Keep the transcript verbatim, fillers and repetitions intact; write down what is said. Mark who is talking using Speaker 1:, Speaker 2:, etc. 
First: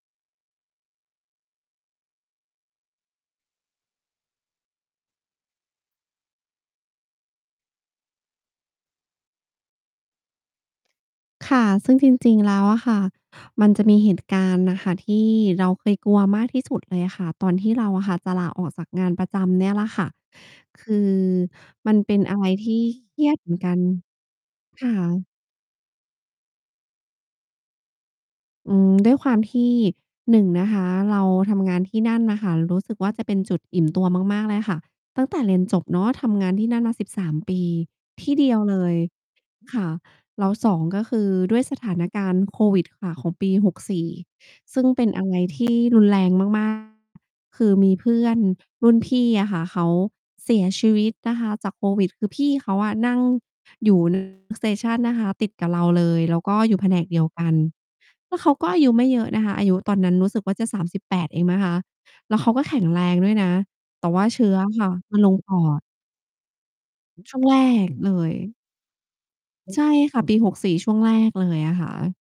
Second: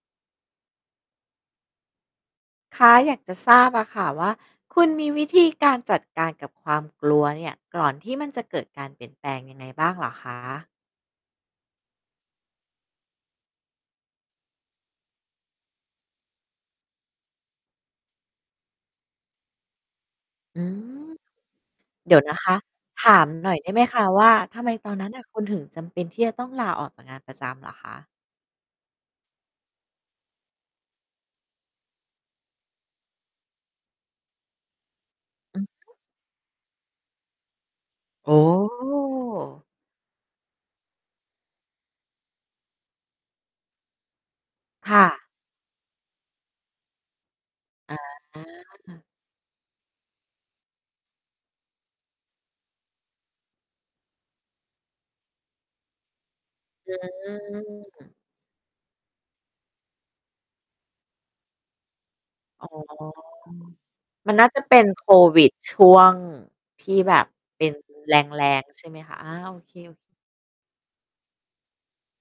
Speaker 1: คะ อยากจะทราบอะค่ะว่า คุณมีวิธีการจัดการกับความกลัวเนี่ย ก่อนที่มันจะเกิดการเปลี่ยนแปลงยังไงบ้างเหรอคะ?
Speaker 2: ค่ะ ซึ่งจริง ๆ แล้วอะค่ะ มันจะมีเหตุการณ์น่ะค่ะ ที่เราเคยกลัวมากที่สุดเลยค่ะ ตอนที่เราอะค่ะจะลาออกจากงานประจำเนี่ยแหละค่ะ
Speaker 1: อื
Speaker 2: คื
Speaker 1: ม
Speaker 2: อมัน
Speaker 1: เ
Speaker 2: เ
Speaker 1: ด
Speaker 2: ป
Speaker 1: ี๋
Speaker 2: ็น
Speaker 1: ยวน
Speaker 2: อ
Speaker 1: ะ
Speaker 2: ะไร
Speaker 1: คะ
Speaker 2: ที่
Speaker 1: ถ
Speaker 2: เค
Speaker 1: า
Speaker 2: รี
Speaker 1: ม
Speaker 2: ยด
Speaker 1: ห
Speaker 2: เ
Speaker 1: น
Speaker 2: หม
Speaker 1: ่
Speaker 2: ื
Speaker 1: อ
Speaker 2: อ
Speaker 1: ย
Speaker 2: น
Speaker 1: ได
Speaker 2: กั
Speaker 1: ้ไห
Speaker 2: น
Speaker 1: มคะว่า ทำไม
Speaker 2: ค
Speaker 1: ต
Speaker 2: ่
Speaker 1: อนนั้นน่
Speaker 2: ะ
Speaker 1: ะ คุณถึงจำเป็นที่จะต้องลาออกจากงานประจำเหรอคะ?
Speaker 2: อืม ด้วยความที่ หนึ่ง นะคะ เราทำงานที่นั่นน่ะค่ะ รู้สึกว่าจะเป็นจุดอิ่มตัวมาก ๆ เลยค่ะ ตั้งแต่เร
Speaker 1: อ
Speaker 2: ี
Speaker 1: ื
Speaker 2: ยน
Speaker 1: อ
Speaker 2: จบ
Speaker 1: ฮึ
Speaker 2: เนาะ ทำงานที่นั่นมา สิบสาม ปี ท
Speaker 1: โอ
Speaker 2: ี่
Speaker 1: ้
Speaker 2: เดียวเลย ค่ะ แล้ว สอง ก็คือด้วยสถานการณ์โควิดค่ะ ของปี หกสี่ ซึ่ง
Speaker 1: ค่
Speaker 2: เป็น
Speaker 1: ะ
Speaker 2: อะไรที่รุนแรง มาก ๆ คือมี
Speaker 1: อ
Speaker 2: เพื่อน
Speaker 1: า
Speaker 2: รุ่นพี่อะค่ะ เขาเสียชีวิตนะคะจากโควิด คือพี่เขาอะนั่งอยู่ น station นะคะติดกับเราเลย แล้วก็อยู่แผ
Speaker 1: อื
Speaker 2: นกเดียวกัน
Speaker 1: ม
Speaker 2: แล้วเขาก็อายุไม่เยอะนะคะ อายุตอนนั้นรู้สึกว่าจะ สามสิบแปด เองนะคะ แล้วเขาก
Speaker 1: อ
Speaker 2: ็
Speaker 1: ๋อ
Speaker 2: แข็งแรงด้วยนะ แต่ว่า
Speaker 1: มัน
Speaker 2: เช
Speaker 1: น่
Speaker 2: ื
Speaker 1: า
Speaker 2: ้อ
Speaker 1: จะ
Speaker 2: อ
Speaker 1: เป
Speaker 2: ะ
Speaker 1: ็
Speaker 2: ค
Speaker 1: น
Speaker 2: ่ะ
Speaker 1: โค
Speaker 2: มันลง
Speaker 1: วิ
Speaker 2: ป
Speaker 1: ด
Speaker 2: อ
Speaker 1: ช
Speaker 2: ด
Speaker 1: ่วง ที่แบ
Speaker 2: อ
Speaker 1: บ
Speaker 2: ช่วงแร
Speaker 1: เป็น
Speaker 2: กเล
Speaker 1: แ
Speaker 2: ย
Speaker 1: รง ๆ ใช่ไหมคะ? อา โอเค
Speaker 2: ใช่
Speaker 1: ๆ
Speaker 2: ค่ะ ปี หกสี่ ช่วงแรกเลยนะคะ